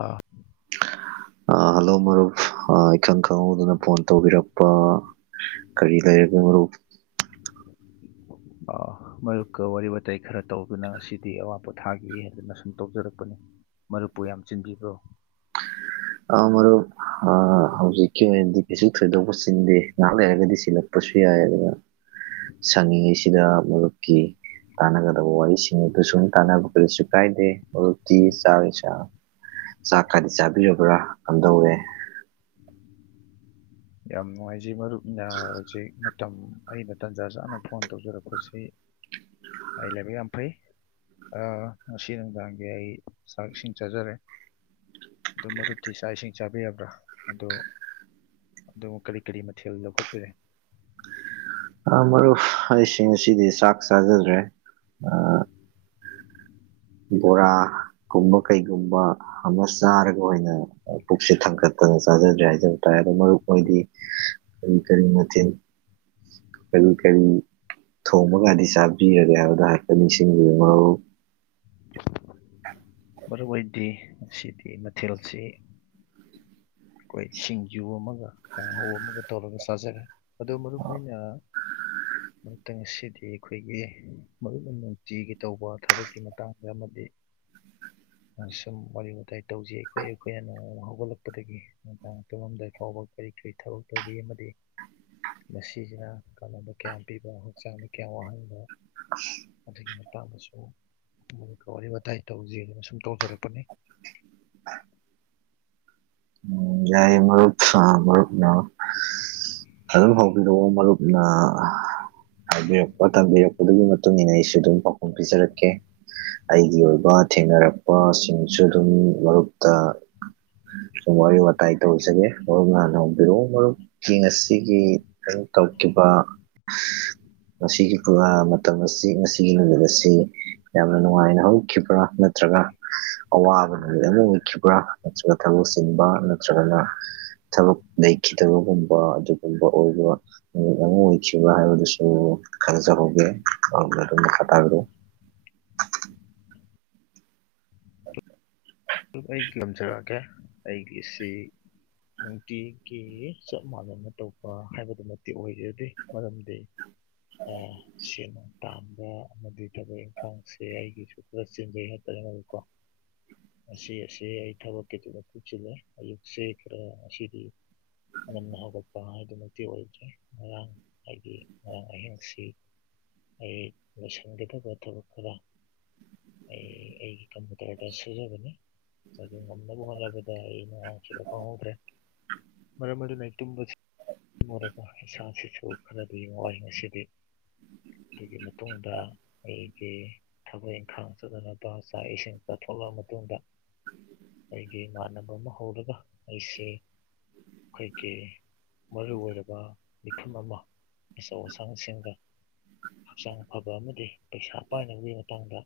ꯑꯥ hello ꯃꯔꯨꯞ ꯏꯈꯪ ꯈꯪꯍꯧꯗꯅ ꯐꯣꯟ ꯇꯧꯕꯤꯔꯛꯄ ꯀꯔꯤ ꯂꯩꯔꯒꯦ ꯃꯔꯨꯞ ꯑꯥ ꯃꯥꯔꯨꯞꯀ ꯋꯥꯔꯤ ꯋꯥꯇꯥꯏ ꯈꯔ ꯇꯧꯗꯨꯅ ꯉꯁꯤꯗꯤ ꯑꯋꯥ ꯄꯣꯊꯥꯒꯦ ꯍꯥꯏꯗꯨꯅ ꯑꯁꯨꯝ ꯇꯧꯖꯔꯛꯄꯅꯤ ꯃꯔꯨꯞꯄꯨ ꯌꯥꯝ ꯆꯤꯟꯕꯤꯕ꯭ꯔꯣ ꯑꯥ ꯃꯔꯨꯞ ꯑꯥ ꯍꯧꯖꯤꯛꯁꯦ [unintelligible] ꯊꯣꯏꯗꯣꯛꯕ ꯆꯤꯟꯗꯦ ꯉꯍꯥꯛ ꯂꯩꯔꯒꯗꯤ ꯁꯤꯜꯂꯛꯄꯁꯨ ꯌꯥꯏ ꯑꯗꯅ ꯁꯪꯉꯤꯉꯩꯁꯤꯗ ꯃꯔꯨꯞꯀꯤ ꯇꯥꯟꯅꯒꯗꯕ ꯋꯥꯔꯤꯁꯤꯡ ꯑꯗꯨ ꯁꯨꯝ ꯇꯥꯟꯅꯕ ꯀꯔꯤꯁꯨ ꯀꯥꯏꯗꯦ ꯃꯔꯨꯞꯇꯤ ꯆꯥꯛ ꯏꯟꯁꯥꯡ ꯆꯥꯛ ꯀꯥꯏꯗꯤ ꯆꯥꯕꯤꯔꯕ꯭ꯔꯥ ꯀꯝꯗꯧꯔꯦ ꯌꯥꯝ ꯅꯨꯡꯉꯥꯏꯖꯩ ꯃꯔꯨꯞꯅ ꯍꯧꯖꯤꯛ ꯃꯇꯝ ꯑꯩꯅ ꯇꯥꯟꯖꯥ ꯆꯥꯅ ꯐꯣꯟ ꯇꯧꯖꯔꯛꯄꯁꯤ ꯑꯩ ꯂꯥꯏꯕꯛ ꯌꯥꯝ ꯐꯩ ꯑꯥ ꯉꯁꯤ ꯅꯨꯡꯗꯥꯡꯒꯤ ꯑꯩ ꯆꯥꯛ ꯏꯁꯤꯡ ꯆꯥꯖꯔꯦ ꯑꯗꯨ ꯃꯔꯨꯞꯇꯤ ꯆꯥꯛ ꯏꯁꯤꯡ ꯆꯥꯕꯤꯔꯕ꯭ꯔꯥ ꯑꯗꯨ ꯑꯗꯨ ꯀꯔꯤ ꯀꯔꯤ ꯃꯊꯦꯜ ꯂꯧꯈꯠꯄꯤꯔꯦ ꯑꯥ ꯃꯔꯨꯞ ꯑꯩꯁꯦ ꯉꯁꯤꯗꯤ ꯆꯥꯛ ꯆꯥꯖꯗ꯭ꯔꯦ ꯑꯥ ꯕꯣꯔꯥꯒꯨꯝꯕ ꯀꯩꯒꯨꯝꯕ ꯑꯃ ꯆꯥꯔꯒ ꯑꯣꯏꯅ ꯄꯨꯛꯁꯦ ꯊꯥꯡꯒꯠꯇ ꯐꯖꯅ ꯆꯥꯖꯗ꯭ꯔꯦ ꯍꯥꯏꯖꯕ ꯇꯥꯔꯦ ꯑꯗꯣ ꯃꯔꯨꯞ ꯍꯣꯏꯗꯤ ꯀꯔꯤ ꯀꯔꯤ ꯃꯊꯦꯜ [inaudible] ꯀꯔꯤ ꯀꯔꯤ ꯊꯣꯡꯕꯒꯗꯤ ꯆꯥꯕꯤꯔꯒꯦ ꯍꯥꯏꯕꯗꯣ ꯍꯥꯏꯐꯠ ꯅꯤꯡꯁꯤꯡꯕꯤꯔꯛꯑꯣ ꯃꯔꯨꯞ ꯑꯩꯗꯤ ꯉꯁꯤꯗꯤ ꯃꯊꯦꯜꯁꯤ ꯑꯈꯣꯏ ꯁꯤꯡꯖꯨ ꯑꯃꯒ ꯀꯥꯡꯍꯧ ꯑꯃꯒ ꯇꯧꯔꯒ ꯆꯥꯖꯔꯦ ꯑꯗꯨ ꯃꯔꯨꯞ ꯑꯩꯅ ꯃꯔꯨꯝꯇ ꯉꯁꯤꯗꯤ ꯑꯈꯣꯏꯒꯤ ꯃꯔꯨꯞꯅ ꯅꯨꯡꯇꯤꯒꯤ ꯇꯧꯕ ꯊꯕꯛꯀꯤ ꯃꯇꯥꯡꯗ ꯑꯃꯗꯤ ꯁꯨꯝ ꯋꯥꯔꯤ ꯋꯥꯇꯥꯏ ꯇꯧꯖꯤ ꯑꯈꯣꯏ ꯑꯈꯣꯏꯅ ꯅꯣꯡꯃ ꯍꯧꯒꯠꯂꯛꯄꯗꯒꯤ ꯅꯨꯡꯗꯥꯡ ꯇꯨꯝꯂꯝꯝꯗꯥꯏ ꯐꯥꯎꯕ ꯀꯔꯤ ꯀꯔꯤ ꯊꯕꯛ ꯇꯧꯕꯤ ꯑꯃꯗꯤ ꯃꯁꯤꯁꯤꯅ ꯀꯥꯟꯅꯕ ꯀꯌꯥꯝ ꯄꯤꯕ ꯍꯛꯆꯥꯡꯗ ꯀꯌꯥꯝ ꯋꯥꯍꯟꯕ ꯑꯗꯨꯒꯤ ꯃꯇꯥꯡꯗꯁꯨ ꯃꯔꯨꯞꯀ ꯋꯥꯔꯤ ꯋꯥꯇꯥꯏ ꯇꯧꯖꯤꯅ ꯑꯁꯨꯝ ꯇꯧꯖꯔꯛꯄꯅꯤ ꯎꯝ ꯌꯥꯏꯌꯦ ꯃꯔꯨꯞ ꯑꯥ ꯃꯔꯨꯞꯅ ꯑꯗꯨꯝ ꯍꯧꯕꯤꯔꯛꯑꯣ ꯃꯔꯨꯞꯅ ꯍꯥꯏꯕꯤꯔꯛꯄ ꯊꯝꯕꯤꯔꯛꯄꯗꯨꯒꯤ ꯃꯇꯨꯡ ꯏꯟꯅ ꯑꯩꯁꯨ ꯑꯗꯨꯝ ꯄꯥꯎꯈꯨꯝ ꯄꯤꯖꯔꯛꯀꯦ ꯑꯩꯒꯤ ꯑꯣꯏꯕ ꯊꯦꯡꯅꯔꯛꯄꯁꯤꯡꯁꯨ ꯑꯗꯨꯝ ꯃꯔꯨꯞꯇ ꯁꯨꯝ ꯋꯥꯔꯤ ꯋꯥ ꯇ꯭ꯔꯥꯏ ꯇꯧꯖꯒꯦ ꯃꯔꯨꯞꯅ ꯍꯥꯟꯅꯍꯧꯕꯤꯔꯛꯑꯣ ꯃꯔꯨꯞꯀꯤ ꯉꯁꯤꯒꯤ ꯀꯔꯤ ꯇꯧꯈꯤꯕ [inaudible] ꯉꯁꯤꯒꯤ ꯃꯇꯝ ꯑꯁꯤ ꯉꯁꯤꯒꯤ ꯅꯨꯃꯤꯠ ꯑꯁꯤ ꯌꯥꯝꯅ ꯅꯨꯡꯉꯥꯏꯅ ꯍꯧꯈꯤꯕ꯭ꯔꯥ ꯅꯠꯇ꯭ꯔ ꯅꯠꯇ꯭ꯔꯒ ꯑꯋꯥꯕ ꯅꯨꯃꯤꯠ ꯑꯃ ꯑꯣꯏꯈꯤꯕ꯭ꯔꯥ ꯅꯠꯇ꯭ꯔꯒ ꯊꯕꯛ ꯆꯤꯟꯕ ꯅꯠꯇ꯭ꯔꯒꯅ ꯊꯕꯛ ꯂꯩꯈꯤꯗꯕꯒꯨꯝꯕ ꯑꯗꯨꯒꯨꯝꯕ ꯑꯣꯏꯕ ꯅꯨꯃꯤꯠ ꯑꯃ ꯑꯣꯏꯈꯤꯕ꯭ꯔꯥ ꯍꯥꯏꯕꯗꯨꯁꯨ ꯈꯟꯅꯖꯍꯧꯒꯦ ꯑꯗꯨꯒ ꯑꯗꯨꯝ ꯃꯈꯇꯥꯕꯤ꯭ꯔꯣ [inaudible] ꯑꯩ ꯇꯝꯖꯔꯛꯀꯦ ꯑꯩꯒꯤꯁꯤ ꯅꯨꯡꯇꯤꯒꯤ ꯆꯞ ꯃꯥꯟꯅꯅ ꯇꯧꯕ ꯍꯥꯏꯕꯗꯨꯃꯛꯇꯤ ꯑꯣꯏꯖꯗꯦ ꯃꯔꯝꯗꯤ ꯑꯥ [unintelligible] ꯇꯥꯟꯕ ꯑꯃꯗꯤ ꯊꯕꯛ ꯏꯪꯈꯥꯡꯁꯦ ꯑꯩꯒꯤꯁꯨ ꯈꯥꯔ ꯆꯦꯟꯖꯩ ꯍꯥꯏꯇꯥꯔꯦ ꯃꯗꯨꯀꯣ ꯉꯁꯤ ꯑꯁꯦ ꯑꯩ ꯊꯕꯛ ꯈꯤꯇꯪ ꯆꯤꯜꯂꯦ ꯑꯌꯨꯛꯁꯦ ꯈꯥꯔ ꯉꯁꯤꯗꯤ ꯉꯟꯅ ꯍꯧꯒꯠꯄ ꯍꯥꯏꯗꯨꯃꯛꯇꯤ ꯑꯣꯏꯗ꯭ꯔꯦ ꯉꯔꯥꯡ ꯍꯥꯏꯗꯤ ꯉꯔꯥꯡ ꯑꯍꯤꯡꯁꯤ ꯑꯩ ꯂꯣꯏꯁꯤꯟꯒꯗꯕ ꯊꯕꯛ ꯈꯥꯔ ꯑꯩ ꯑꯩꯒꯤ ꯀꯝꯄꯨꯇ꯭ꯔꯗ ꯁꯨꯖꯕꯅꯤ ꯃꯗꯨ ꯉꯝꯅꯕ ꯍꯣꯠꯅꯕꯗ ꯑꯩꯩ ꯅꯣꯡꯉꯥꯟꯈꯤꯕ ꯈꯪꯍꯧꯗ꯭ꯔꯦ ꯃꯔꯝ ꯑꯗꯨꯅ ꯑꯩ ꯇꯨꯝꯕꯁꯤ ꯋꯥꯏ ꯋꯥꯏ ꯏꯁꯥꯁꯤꯁꯨ ꯈꯔꯗꯤ ꯋꯥꯏ ꯉꯁꯤꯗꯤ ꯑꯗꯨꯒꯤ ꯃꯇꯨꯡꯗ ꯑꯩꯒꯤ ꯊꯕꯛ ꯏꯪꯈꯥꯡ ꯆꯠꯅꯅꯕ ꯆꯥꯛ ꯏꯁꯤꯡ ꯆꯥꯊꯣꯛ ꯊꯣꯛꯂꯛꯑꯕ ꯃꯇꯨꯡꯗ ꯑꯩꯒꯤ ꯏꯃꯥꯟꯅꯕ ꯑꯃ ꯍꯧꯔꯒ ꯑꯩꯁꯤ ꯑꯈꯣꯏꯒꯤ ꯃꯔꯨ ꯑꯣꯏꯔꯕ ꯃꯤꯐꯝ ꯑꯃ ꯑꯆꯧ ꯑꯁꯥꯡꯁꯤꯡꯒ ꯍꯛꯆꯥꯡ ꯐꯕ ꯑꯃꯗꯤ ꯄꯩꯁꯥ ꯄꯥꯏꯅꯕꯒꯤ ꯃꯇꯥꯡꯗ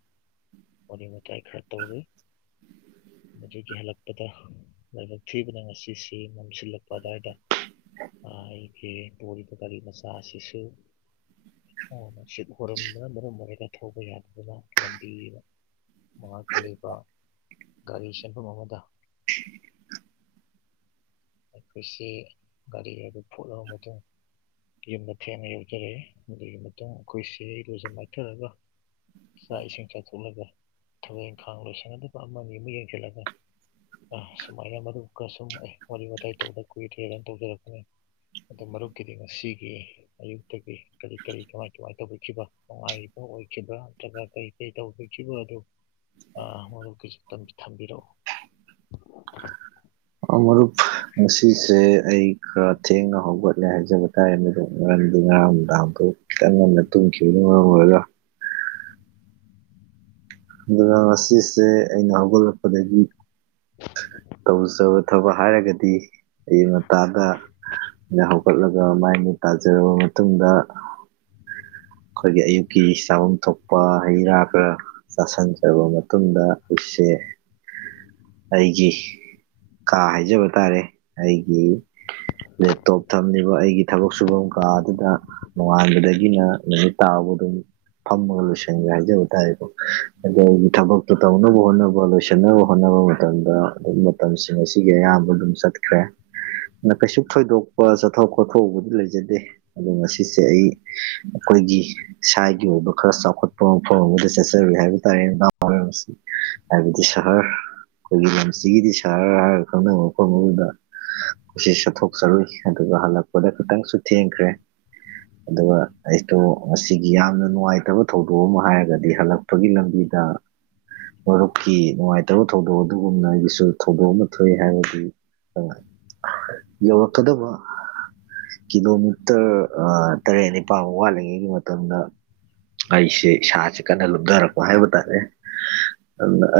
ꯋꯥꯔꯤ ꯋꯥꯇꯥꯏ ꯈꯔ ꯇꯧꯔꯨꯏ ꯍꯧꯖꯤꯛꯀꯤ ꯍꯜꯂꯛꯄꯗ ꯂꯥꯏꯕꯛ ꯊꯤꯕꯅ ꯉꯁꯤꯁꯤ ꯃꯝꯁꯤꯜꯂꯛꯄ ꯑꯗꯥꯏꯗ ꯑꯥ ꯑꯩꯒꯤ ꯄꯨꯔꯤꯕ ꯒꯥꯔꯤ ꯃꯆꯥ ꯑꯁꯤꯁꯨ ꯅꯨꯁꯤꯠ ꯍꯣꯔꯝꯕꯅ ꯃꯔꯝ ꯑꯣꯏꯔꯒ ꯊꯧꯕ ꯌꯥꯗꯗꯅ ꯂꯝꯕꯤꯗ ꯃꯥꯉꯀ ꯂꯩꯕ ꯒꯥꯔꯤ ꯆꯦꯟꯐꯝ ꯑꯃꯗ ꯑꯩꯈꯣꯏꯁꯦ ꯒꯥꯔꯤ ꯍꯥꯏꯕ ꯐꯨꯠꯂꯕ ꯃꯇꯨꯡ ꯌꯨꯝꯗ ꯊꯦꯡꯅ ꯌꯧꯖꯔꯛꯑꯦ ꯑꯗꯨꯒꯤ ꯃꯇꯨꯡ ꯑꯩꯈꯣꯏꯁꯦ ꯏꯔꯨꯖ ꯃꯥꯏꯊꯔꯒ ꯆꯥꯛ ꯏꯁꯤꯡ ꯆꯥꯊꯣꯛꯂꯒ ꯊꯕꯛ ꯏꯪꯈꯥꯡ ꯂꯣꯏꯁꯟꯒꯗꯕ ꯑꯃ ꯑꯃ ꯌꯦꯡꯁꯤꯜꯂꯒ ꯑꯥ ꯁꯨꯃꯥꯏꯅ ꯃꯔꯨꯞ ꯈꯔ ꯁꯨꯝ ꯑꯩ ꯋꯥꯔꯤ ꯋꯥꯇꯥꯏ ꯇꯧꯗ ꯀꯨꯏꯔꯦꯅ ꯇꯧꯖꯔꯛꯄꯅꯤ ꯑꯗꯨ ꯃꯔꯨꯞꯀꯤꯗꯤ ꯉꯁꯤꯒꯤ ꯑꯌꯨꯛꯇꯒꯤ ꯀꯔꯤ ꯀꯔꯤ ꯀꯃꯥꯏ ꯀꯃꯥꯏ ꯇꯧꯕꯤꯈꯤꯕ ꯅꯨꯡꯉꯥꯏꯔꯤꯕꯣ ꯑꯣꯏꯈꯤꯕ꯭ꯔꯥ ꯅꯠꯇ꯭ꯔꯒ ꯀꯩ ꯀꯔꯤ ꯇꯧꯕꯤꯈꯤꯕ ꯑꯗꯨ ꯑꯥ ꯃꯔꯨꯞꯀꯤꯁꯨ ꯇꯝ ꯊꯝꯕꯤꯔꯛꯎ ꯃꯔꯨꯞ ꯉꯁꯤꯁꯦ ꯑꯩꯒ ꯊꯦꯡꯅ ꯍꯧꯒꯠꯂꯦ ꯍꯥꯏꯖꯕ ꯇꯥꯔꯦ ꯃꯗꯨ ꯃꯔꯝꯗꯤ ꯉꯔꯥꯡ ꯅꯨꯡꯗꯥꯡꯗꯨꯣ ꯈꯤꯇꯪ ꯉꯟꯅ ꯇꯨꯝꯈꯤꯕꯅ ꯃꯔꯝ ꯑꯣꯏꯔ [unintelligible] ꯑꯗꯨꯅ ꯉꯁꯤꯁꯦ ꯑꯩꯅ ꯍꯧꯒꯠꯂꯛꯄꯗꯒꯤ ꯇꯧꯖꯕ ꯊꯕꯛ ꯍꯥꯏꯔꯒꯗꯤ ꯑꯌꯨꯛ ꯉꯟꯇꯗ ꯑꯩꯅ ꯍꯧꯒꯠꯂꯒ ꯃꯥꯏ ꯃꯤꯠ ꯇꯥꯖꯔꯕ ꯃꯇꯨꯡꯗ ꯑꯩꯈꯣꯏꯒꯤ ꯑꯌꯨꯛꯀꯤ ꯆꯥꯐꯝꯐꯝ ꯊꯣꯛꯄ ꯍꯩ ꯔꯥ ꯈꯔ ꯆꯥꯁꯤꯟꯖꯔꯕ ꯃꯇꯨꯡꯗ ꯁꯦ [inaudible] ꯑꯩꯒꯤ ꯀꯥ ꯍꯥꯏꯖꯕ ꯇꯥꯔꯦ ꯑꯩꯒꯤ ꯂꯦꯞꯇꯣꯞ ꯊꯝꯂꯤꯕ ꯑꯩꯒꯤ ꯊꯕꯛ ꯁꯨꯐꯝ ꯀꯥ ꯑꯗꯨꯗ ꯅꯣꯡꯉꯥꯟꯕꯗꯒꯤꯅ ꯅꯨꯃꯤꯠ ꯇꯥꯕꯨꯛ ꯑꯗꯨꯝ ꯐꯝꯃꯒ ꯂꯣꯏꯁꯟꯒ꯭ꯔꯦ ꯍꯥꯏꯖꯕ ꯇꯥꯔꯦꯀꯣ ꯑꯗꯣ ꯑꯩꯒꯤ ꯊꯕꯛꯇꯣ ꯇꯧꯅꯕ ꯍꯣꯠꯅꯕ ꯂꯣꯏꯁꯤꯟꯅꯕ ꯍꯣꯠꯅꯕ ꯃꯇꯝꯗ ꯑꯗꯨꯝ ꯃꯇꯝꯁꯤꯡ ꯑꯁꯤꯒꯤ ꯑꯌꯥꯝꯕ ꯑꯗꯨꯝ ꯆꯠꯈ꯭ꯔꯦ ꯀꯩꯁꯨ ꯊꯣꯏꯗꯣꯛꯄ ꯆꯠꯊꯣꯛ ꯈꯣꯠꯊꯣꯛꯎꯕꯗꯤ ꯂꯩꯖꯗꯦ ꯑꯗꯣ ꯉꯁꯤꯁꯦ ꯑꯩ ꯑꯩꯈꯣꯏꯒꯤ ꯏꯁꯥꯒꯤ ꯑꯣꯏꯕ ꯈꯔ ꯆꯥꯎꯈꯠꯄ ꯃꯐꯝ ꯑꯃꯗ ꯆꯠꯆꯔꯨꯏ ꯍꯥꯏꯕ ꯇꯥꯏꯌꯦ ꯍꯥꯏꯕꯗꯤ ꯁꯍꯔ ꯑꯩꯈꯣꯏꯒꯤ ꯂꯝꯁꯤꯒꯤꯗꯤ ꯁꯥꯍꯔ ꯍꯥꯏꯔꯒ ꯈꯪꯅꯕꯅꯕ ꯃꯐꯝ ꯑꯃꯗ ꯀꯁꯤ ꯆꯠꯊꯣꯛꯆꯔꯨꯏ ꯑꯗꯨꯒ ꯍꯜꯂꯛꯄꯗ ꯈꯤꯇꯪꯁꯨ ꯊꯦꯡꯈ꯭ꯔꯦ ꯑꯗꯨꯒ ꯑꯩꯗꯣ ꯉꯁꯤꯒꯤ ꯌꯥꯝꯅ ꯅꯨꯡꯉꯥꯏꯇꯕ ꯊꯧꯗꯣꯛ ꯑꯃ ꯍꯥꯏꯔꯒꯗꯤ ꯍꯜꯂꯛꯄꯒꯤ ꯂꯝꯕꯤꯗ ꯃꯔꯨꯞꯀꯤ ꯅꯨꯡꯉꯥꯏꯇꯕ ꯊꯧꯗꯣꯛ ꯑꯗꯨꯒꯨꯝꯅ ꯑꯩꯒꯤꯁꯨ ꯊꯧꯗꯣꯛ ꯑꯃ ꯊꯣꯛꯏ ꯍꯥꯏꯔꯗꯤ ꯑꯪ ꯌꯧꯔꯛꯀꯗꯕ ꯀꯤꯂꯣꯃꯤꯇꯔ ꯇꯔꯦꯠ ꯅꯤꯄꯥꯜꯃ ꯋꯥꯠꯂꯤꯉꯩꯒꯤ ꯃꯇꯝꯗ ꯑꯩꯁꯦ ꯏꯁꯥꯁꯦ ꯀꯟꯅ ꯂꯨꯝꯊꯔꯛꯄ ꯍꯥꯏꯕ ꯇꯥꯔꯦ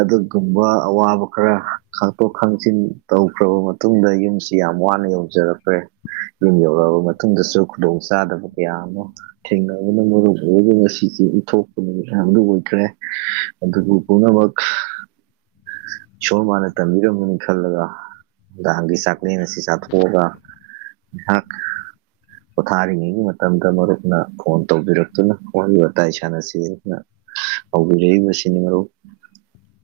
ꯑꯗꯨꯒꯨꯝꯕ ꯑꯋꯥꯕ ꯈꯔ ꯈꯥꯡꯇꯣꯛ ꯈꯥꯡꯖꯤꯟ ꯇꯧꯈ꯭ꯔꯕ ꯃꯇꯨꯡ ꯗ ꯌꯨꯝꯁꯤ ꯌꯥꯝ ꯋꯥꯅ ꯌꯧꯖꯔꯛꯈ꯭ꯔꯦ ꯌꯨꯝ ꯌꯧꯔꯛꯑꯕ ꯃꯇꯨꯡꯗꯁꯨ ꯈꯨꯗꯣꯡ ꯆꯥꯗꯕ ꯀꯌꯥ ꯑꯃ ꯊꯦꯡꯅꯕꯅ ꯃꯔꯝ ꯑꯣꯏꯔꯒ ꯉꯁꯤꯖꯦ ꯏꯟꯊꯣꯛꯄ ꯅꯨꯃꯤꯠ ꯍꯥꯏꯕꯗꯨ ꯑꯣꯏꯈ꯭ꯔꯦ ꯑꯗꯨꯕꯨ ꯄꯨꯝꯅꯃꯛ ꯏꯁꯣꯔ ꯃꯥꯅ ꯇꯝꯕꯤꯔꯝꯕꯅꯤ ꯈꯜꯂꯒꯥ ꯗꯥꯡꯒꯤ ꯆꯥꯛꯂꯦꯟ ꯑꯁꯤ ꯆꯥꯊꯣꯛꯑꯒ ꯅꯍꯥꯛ ꯄꯣꯊꯥꯔꯤꯉꯩꯒꯤ ꯃꯇꯝꯗ ꯃꯔꯨꯞ ꯅ ꯐꯣꯟ ꯇꯧꯕꯤꯔꯛꯇꯨꯅ ꯋꯥꯔꯤ ꯋꯥꯇꯥꯏ ꯁꯥꯟꯅꯁꯦꯅ ꯇꯧꯕꯤꯔꯛꯏꯕꯁꯤꯅꯤ ꯃꯔꯨꯞ [inaudible]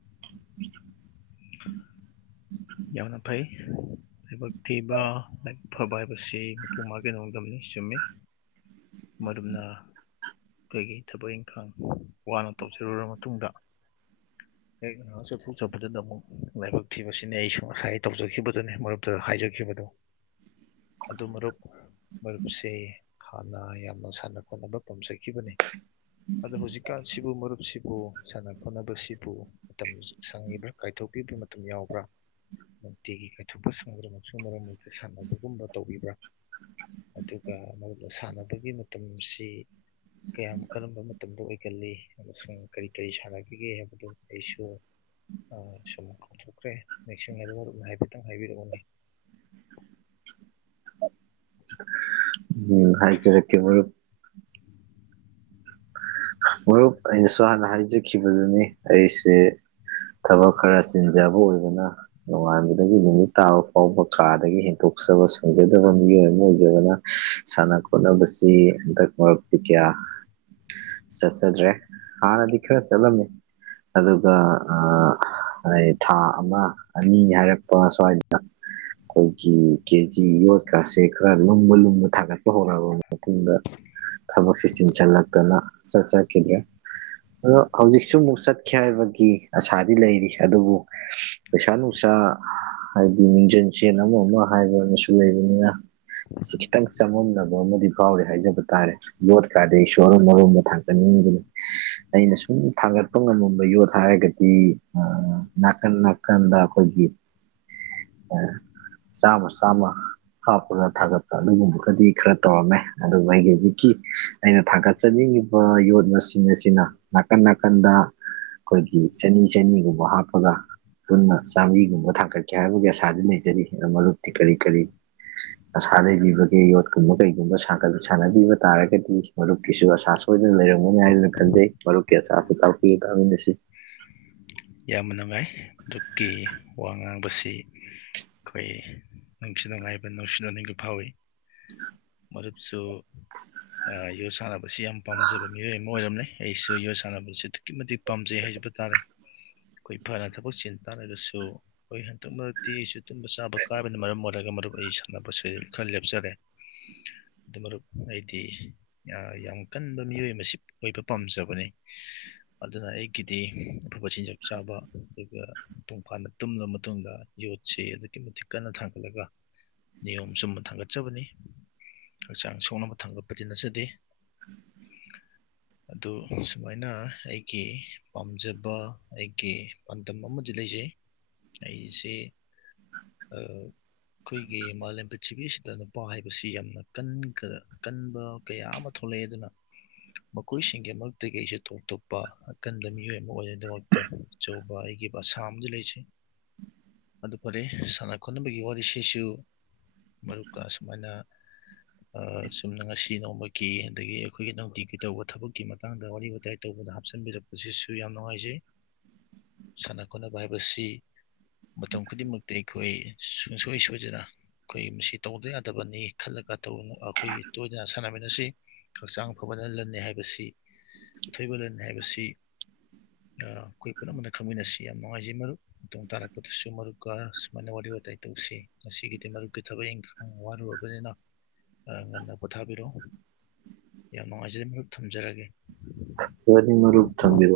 ꯌꯥꯝꯅ ꯐꯩ ꯂꯥꯏꯕꯛ ꯊꯤꯕ ꯂꯥꯏꯕꯛ ꯐꯕ ꯍꯥꯏ ꯃꯁꯤ ꯃꯄꯨ ꯃꯥꯒꯤ ꯅꯣꯡꯗꯝꯅꯤ ꯆꯨꯝꯃꯤ ꯃꯔꯨꯞꯅꯥ ꯀꯩꯒꯤ ꯊꯕꯛ ꯏꯪꯈꯥꯡ ꯋꯥꯅ ꯇꯧꯖꯔꯨꯔꯕ ꯃꯇꯨꯡꯗ ꯍꯦꯛ ꯉꯍꯥꯛ ꯆꯠꯊꯣꯛ ꯆꯕꯗꯨꯗ ꯑꯃꯨꯛ ꯂꯥꯏꯕꯛ ꯊꯤꯕꯁꯤꯅꯤ ꯑꯩꯁꯨ ꯉꯁꯥꯏ ꯇꯧꯖꯈꯤꯕꯗꯨꯅꯦ ꯃꯔꯨꯞꯇꯒ ꯍꯥꯏꯖꯈꯤꯕꯗꯣ ꯑꯗꯨ ꯃꯔꯨꯞ ꯃꯔꯨꯞꯁꯦ ꯍꯥꯟꯅ ꯌꯥꯝꯅ ꯁꯥꯟꯅ ꯈꯣꯠꯅꯕ ꯇꯝꯖꯈꯤꯕꯅꯤ ꯑꯗꯣ ꯍꯧꯖꯤꯛꯀꯥꯟ ꯁꯤꯕꯨ ꯃꯔꯨꯞꯁꯤ ꯕꯨ ꯁꯥꯟꯅ ꯈꯣꯠꯅꯕꯁꯤꯕꯨ ꯃꯇꯝ ꯁꯪꯉꯤꯕ꯭ꯔꯥ ꯀꯥꯏꯊꯣꯛꯄꯤꯕꯥ ꯃꯇꯝ ꯌꯥꯎꯕ꯭ꯔꯥ ꯅꯨꯡꯇꯤꯒꯤ ꯀꯥꯏꯊꯣꯛꯄ ꯁꯪꯗ꯭ꯔꯃꯛꯁꯨ ꯃꯔꯛ ꯃꯔꯛꯇ ꯁꯥꯟꯅꯕꯒꯨꯝꯕ ꯇꯧꯕꯤꯕ꯭ꯔꯥ ꯑꯗꯨꯒ ꯃꯔꯨꯞꯅ ꯁꯥꯟꯅꯕꯒꯤ ꯃꯇꯝꯁꯤ ꯀꯌꯥꯝ ꯀꯔꯝꯕ ꯃꯇꯝꯗ ꯑꯣꯏꯒꯜꯂꯤ ꯑꯃꯁꯨꯡ ꯀꯔꯤ ꯀꯔꯤ ꯁꯥꯟꯅꯈꯤꯒꯦ ꯍꯥꯏꯕꯗꯨ ꯑꯩꯁꯨ ꯑꯥ ꯁꯨꯝ ꯀꯥꯎꯊꯣꯛꯈ꯭ꯔꯦ ꯃꯦꯛꯁꯤꯡꯅꯕ ꯃꯔꯨꯞꯅ ꯍꯥꯏꯐꯦꯠꯇꯪ ꯍꯥꯏꯕꯤꯔꯛꯎꯅꯦ ꯎꯝ ꯍꯥꯏꯖꯔꯛꯀꯦ ꯃꯔꯨꯞ ꯃꯔꯨꯞ ꯑꯩꯅꯁꯨ ꯍꯥꯟꯅ ꯍꯥꯏꯖꯈꯤꯕꯗꯨꯅꯤ ꯑꯩꯁꯦ ꯊꯕꯛ ꯈꯔ ꯆꯤꯟꯖꯕ ꯑꯣꯏ ꯗꯨꯅꯥ ꯅꯣꯡꯉꯥꯟꯕꯗꯒꯤ ꯅꯨꯃꯤꯠ ꯇꯥꯕ ꯐꯥꯎꯕ ꯀꯥꯗꯒꯤ ꯍꯦꯟꯇꯣꯛꯆꯕ ꯁꯡꯖꯗꯕ ꯃꯤꯑꯣꯏ ꯑꯃ ꯑꯣꯏꯖꯩ ꯑꯗꯨꯗꯨꯅꯥ ꯁꯥꯟꯅ ꯈꯣꯠꯅꯕꯁꯤ ꯍꯟꯇꯛ ꯃꯔꯛꯇꯤ ꯀꯌꯥ [inaudible] ꯆꯠꯆꯗ꯭ꯔꯦ ꯍꯥꯟꯅꯗꯤ ꯈꯔ ꯆꯠꯂꯝꯃꯤ ꯑꯗꯨꯒ ꯑꯥ ꯑꯩ ꯊꯥ ꯑꯃ ꯑꯅꯤ ꯍꯥꯏꯔꯛꯄ ꯁ꯭ꯋꯥꯗꯏꯗꯅꯥ ꯈꯣꯏꯒꯤ ꯀꯦꯖꯤ ꯌꯣꯠꯀꯥꯁꯦ ꯈꯔ ꯂꯨꯝꯕ ꯂꯨꯝꯕ ꯊꯥꯡꯒꯠꯄ ꯍꯧꯔꯛꯑꯕ ꯃꯇꯨꯡꯗ ꯊꯕꯛꯁꯤ ꯆꯤꯟꯁꯜꯂꯛꯇꯅ ꯆꯠꯆꯗ꯭ꯔꯤꯌꯦ ꯑꯗꯣ ꯍꯧꯖꯤꯛꯁꯨ ꯑꯃꯨꯛ ꯆꯠꯀꯦ ꯍꯥꯏꯕꯒꯤ ꯑꯁꯥꯗꯤ ꯂꯩꯔꯤ ꯑꯗꯨꯕꯨ ꯄꯩꯁꯥ ꯅꯨꯡꯁꯥ ꯑꯥ ꯍꯥꯏꯗꯤ ꯃꯤꯡꯖꯟ ꯁꯦꯟ ꯑꯃ ꯃ ꯍꯥꯏꯕ ꯑꯝꯁꯨ ꯂꯩꯕꯅꯤꯅ ꯑꯁꯤ ꯈꯤꯇꯪ ꯆ ꯆꯃꯝꯅꯕ ꯑꯃꯗꯤ ꯐꯥꯎꯌꯤ ꯍꯥꯏꯖꯕ ꯇꯥꯔꯦ ꯌꯣꯠ ꯀꯥꯗꯤ ꯏꯁꯣꯔꯅ ꯃꯔꯨꯝꯃ ꯊꯥꯡꯒꯠꯅꯤꯡꯉꯤꯕꯅꯤ ꯑꯩꯅ ꯁꯨꯝ ꯊꯥꯡꯒꯠꯄ ꯉꯃꯝꯕ ꯌꯣꯠ ꯍꯥꯏꯔꯒꯗꯤ ꯑꯥ ꯅꯥꯀꯟ ꯅꯥꯀꯟꯗ ꯑꯈꯣꯏꯒꯤ [inaudible] ꯑꯥ ꯆꯥꯝꯃ ꯆꯥꯝꯃ ꯍꯥꯞꯄ꯭ꯔ ꯊꯥꯡꯒꯠꯄ꯭ꯔ ꯑꯗꯨꯒꯨꯝꯕꯒꯗꯤ ꯈꯔ ꯇꯧꯔꯝꯃꯦ ꯑꯗꯨꯒ ꯑꯩꯒꯤ ꯍꯧꯖꯤꯛꯀꯤ ꯑꯩꯅ ꯊꯥꯡꯒꯠꯆꯅꯤꯡꯉꯤ ꯕ ꯌꯣꯠ ꯃꯁꯤꯡ ꯑꯁꯤꯅ ꯅꯥꯀꯟ ꯅꯥꯀꯟꯗ ꯈꯣꯏꯒꯤ ꯆꯅꯤ ꯆꯅꯤꯒꯨꯝꯕ ꯍꯥꯞꯄꯒ ꯄꯨꯟꯅ ꯆꯥꯝꯔꯤꯒꯨꯝꯕ ꯊꯥꯡꯒꯠꯀꯦ ꯍꯥꯏꯕꯒꯤ ꯑꯁꯥꯗꯤ ꯂꯩꯖꯔꯤ ꯑꯥ ꯃꯔꯨꯞꯇꯤ ꯀꯔꯤ ꯀꯔꯤ ꯑꯁꯥ ꯂꯩꯕꯤꯕꯒꯦ ꯌꯣꯠꯀꯨꯝꯕ ꯀꯩꯒꯨꯝꯕ ꯁꯥꯒꯠ ꯁꯥꯟꯅꯕꯤꯕ ꯇꯥꯔꯒꯗꯤ ꯃꯔꯨꯞꯀꯤꯁꯨ ꯑꯁꯥ ꯁꯣꯏꯗꯅ ꯂꯩꯔꯝꯒꯅꯤ ꯍꯥꯏꯗꯨꯅ ꯈꯟꯖꯩ ꯃꯔꯨꯞꯀꯤ ꯑꯁꯥꯁꯨ ꯇꯥꯛꯄꯤꯎ ꯇꯥꯃꯤꯟꯅꯁꯤ ꯌꯥꯝꯅ ꯅꯨꯡꯉꯥꯏ ꯗꯨꯗꯤ ꯋꯥ ꯉꯥꯡꯕꯁꯤ ꯁꯤ ꯈꯣꯏ ꯅꯨꯡꯁꯤ ꯅꯨꯡꯉꯥꯏꯕ ꯅꯣꯛꯁꯨ ꯅꯣꯛꯅꯤꯡꯕ ꯐꯥꯎꯋꯤ ꯃꯔꯨꯞꯁꯨ ꯑꯥ ꯌꯣꯠ ꯁꯥꯟꯅꯕꯁꯤ ꯌꯥꯝ ꯄꯥꯝꯖꯕ ꯃꯤꯑꯣꯏ ꯑꯃ ꯑꯣꯏꯔꯝꯂꯦ ꯑꯩꯁꯨ ꯌꯣꯠ ꯁꯥꯟꯅꯕꯁꯤ ꯑꯗꯨꯛꯀꯤ ꯃꯇꯤꯛ ꯄꯥꯝꯖꯩ ꯍꯥꯏꯖ ꯗꯨ ꯇꯥꯔꯦ ꯑꯩꯈꯣꯏ ꯐꯅ ꯊꯕꯛ ꯆꯤꯟ ꯇꯥꯔꯒꯁꯨ ꯈꯣꯏ ꯍꯟꯗꯛ ꯃꯔꯛꯇꯤ ꯑꯩꯁꯨ ꯇꯨꯝꯕ ꯆꯥꯕ ꯀꯥꯏꯕꯅ ꯃꯔꯝ ꯑꯣꯏꯔꯒ ꯃꯔꯨꯞ ꯑꯩ ꯁꯥꯟꯅꯕꯁꯤ ꯈꯔ ꯂꯦꯞꯆꯔꯦ ꯑꯗꯨ ꯃꯔꯨꯞ ꯑꯩꯗꯤ ꯌꯥ ꯌꯥꯝ ꯀꯟꯕ ꯃꯤꯑꯣꯏ ꯑꯃꯁꯤ ꯑꯣꯏꯕ ꯄꯥꯝꯖꯕꯅꯤ ꯑꯗꯨꯅ ꯑꯩ ꯀꯤꯗꯤ ꯃꯆꯤ ꯆꯤꯟꯖꯥꯛ ꯆꯥꯕ ꯑꯗꯨꯒ ꯄꯨꯡ ꯐꯥꯅ ꯇꯨꯝꯂ ꯃꯇꯨꯡꯗ ꯌꯣꯠꯁꯤ ꯑꯗꯨꯛꯀꯤ ꯃꯇꯤꯛ ꯀꯟꯅ ꯊꯥꯡ ꯒꯠꯂꯒ ꯅꯤꯌꯣꯝ ꯆꯨꯝꯕ ꯊꯥꯡꯒꯠꯆꯕꯅꯤ ꯍꯛꯆꯥꯡ ꯁꯣꯛꯅꯕ ꯊꯥꯡꯒꯠꯄꯗꯤ ꯅꯠꯆꯗꯦ ꯑꯗꯨ ꯁꯨꯃꯥꯏꯅ ꯑꯩꯒꯤ ꯄꯥꯝꯖ ꯕꯥ ꯑꯩꯒꯤ ꯄꯥꯟꯗꯝ ꯑꯃꯗꯤ ꯂꯩꯖꯩ ꯑꯩꯁꯦ ꯑꯥ ꯈꯣꯏꯒꯤ ꯃꯥꯂꯦꯝ ꯄ꯭ꯔꯤꯊꯤꯕꯤꯁꯤꯗ ꯅꯨꯄꯥ ꯍꯥꯏꯕꯁꯤ ꯌꯥꯝꯅ ꯀꯟ ꯀ ꯀꯟꯕ ꯀꯌꯥ ꯑꯃ ꯊꯣꯛꯂꯛ ꯂꯩ ꯑꯗꯨꯅ ꯃꯈꯣꯏꯁꯤꯡꯒꯤ ꯃꯔꯛꯇꯒꯤ ꯑꯩꯁꯨ ꯇꯣꯞ ꯇꯣꯞꯄ ꯑꯀꯟꯕ ꯃꯤꯑꯣꯏ ꯑꯃ ꯑꯣꯏꯔ ꯑꯗꯨꯃꯛꯇ ꯑꯆꯧꯕ ꯑꯩꯒꯤ ꯑꯁꯥ ꯑꯝꯗꯤ ꯂꯩꯖꯩ ꯑꯗꯨ ꯐꯔꯦ ꯁꯥꯟꯅ ꯈꯣꯠꯅꯕꯒꯤ ꯋꯥꯔꯤꯁꯤꯁꯨ ꯃꯔꯨꯞꯀ ꯑꯁꯨꯨꯃꯥꯏꯅ ꯑꯥ ꯆꯨꯝꯅ ꯉꯁꯤ ꯅꯣꯡꯃꯀꯤ ꯑꯗꯒꯤ ꯑꯩꯈꯣꯏꯒꯤ ꯅꯨꯡꯇꯤꯒꯤꯩ ꯇꯧꯕ ꯊꯕꯛꯀꯤ ꯃꯇꯥꯡꯗ ꯋꯥꯔꯤ ꯋꯥꯇꯥꯏ ꯇꯧꯕ ꯑꯗꯨꯗ ꯍꯥꯞꯆꯤꯟꯕꯤꯔꯛꯄꯁꯤꯁꯨ ꯌꯥꯝ ꯅꯨꯡꯉꯥꯏꯖꯩ ꯁꯥꯟꯅ ꯈꯣꯠꯅꯕ ꯍꯥꯏꯕꯁꯤ ꯃꯇꯝ ꯈꯨꯗꯤꯡꯃꯛꯇ ꯑꯩꯈꯣꯏ ꯁꯨ ꯁꯨꯡꯁꯣꯏ ꯁꯣꯏꯗꯅ ꯑꯈꯣꯏ ꯃꯁꯤ ꯇꯧꯗ ꯌꯥꯗꯕꯅꯤ ꯈꯜꯂꯒ ꯊꯧꯔꯨꯅꯨ ꯑꯈꯣꯏꯒꯤ ꯁꯣꯏꯗꯅ ꯁꯥꯟꯅꯃꯤꯟꯅꯁꯤ ꯍꯛꯆꯥꯡ ꯐꯕꯅ ꯂꯟꯅꯦ ꯍꯥꯏꯕꯁꯤ ꯎꯊꯣꯏꯕ ꯂꯟꯅꯦ ꯍꯥꯏꯕꯁꯤ ꯑꯥ ꯑꯈꯣꯏ ꯄꯨꯝꯅꯃꯛꯅ ꯈꯪꯃꯤꯟꯅꯁꯤ ꯌꯥꯝ ꯅꯨꯡꯉꯥꯏꯖꯩ ꯃꯔꯨꯞ ꯃꯇꯨꯡ ꯇꯥꯔꯛꯄꯗꯁꯨ ꯃꯔꯨꯞꯀ ꯁꯨꯃꯥꯏꯅ ꯋꯥꯔꯤ ꯋꯥꯇꯥꯏ ꯇꯧꯁꯤ ꯉꯁꯤꯒꯤꯗꯤ ꯃꯔꯨꯞꯀꯤ ꯊꯕꯛ ꯏꯪꯈꯥꯡ ꯋꯥꯔꯨꯔꯕꯅꯤꯅ ꯑꯥ ꯉꯟꯅ ꯄꯣꯊꯥꯕꯤꯔꯣ ꯌꯥꯝ ꯅꯨꯡꯉꯥꯏꯖꯩ ꯃꯔꯨꯞ ꯊꯝꯖꯔꯒꯦ ꯑꯗꯨꯗꯤ ꯃꯔꯨꯞ ꯊꯝꯕꯤꯔꯣ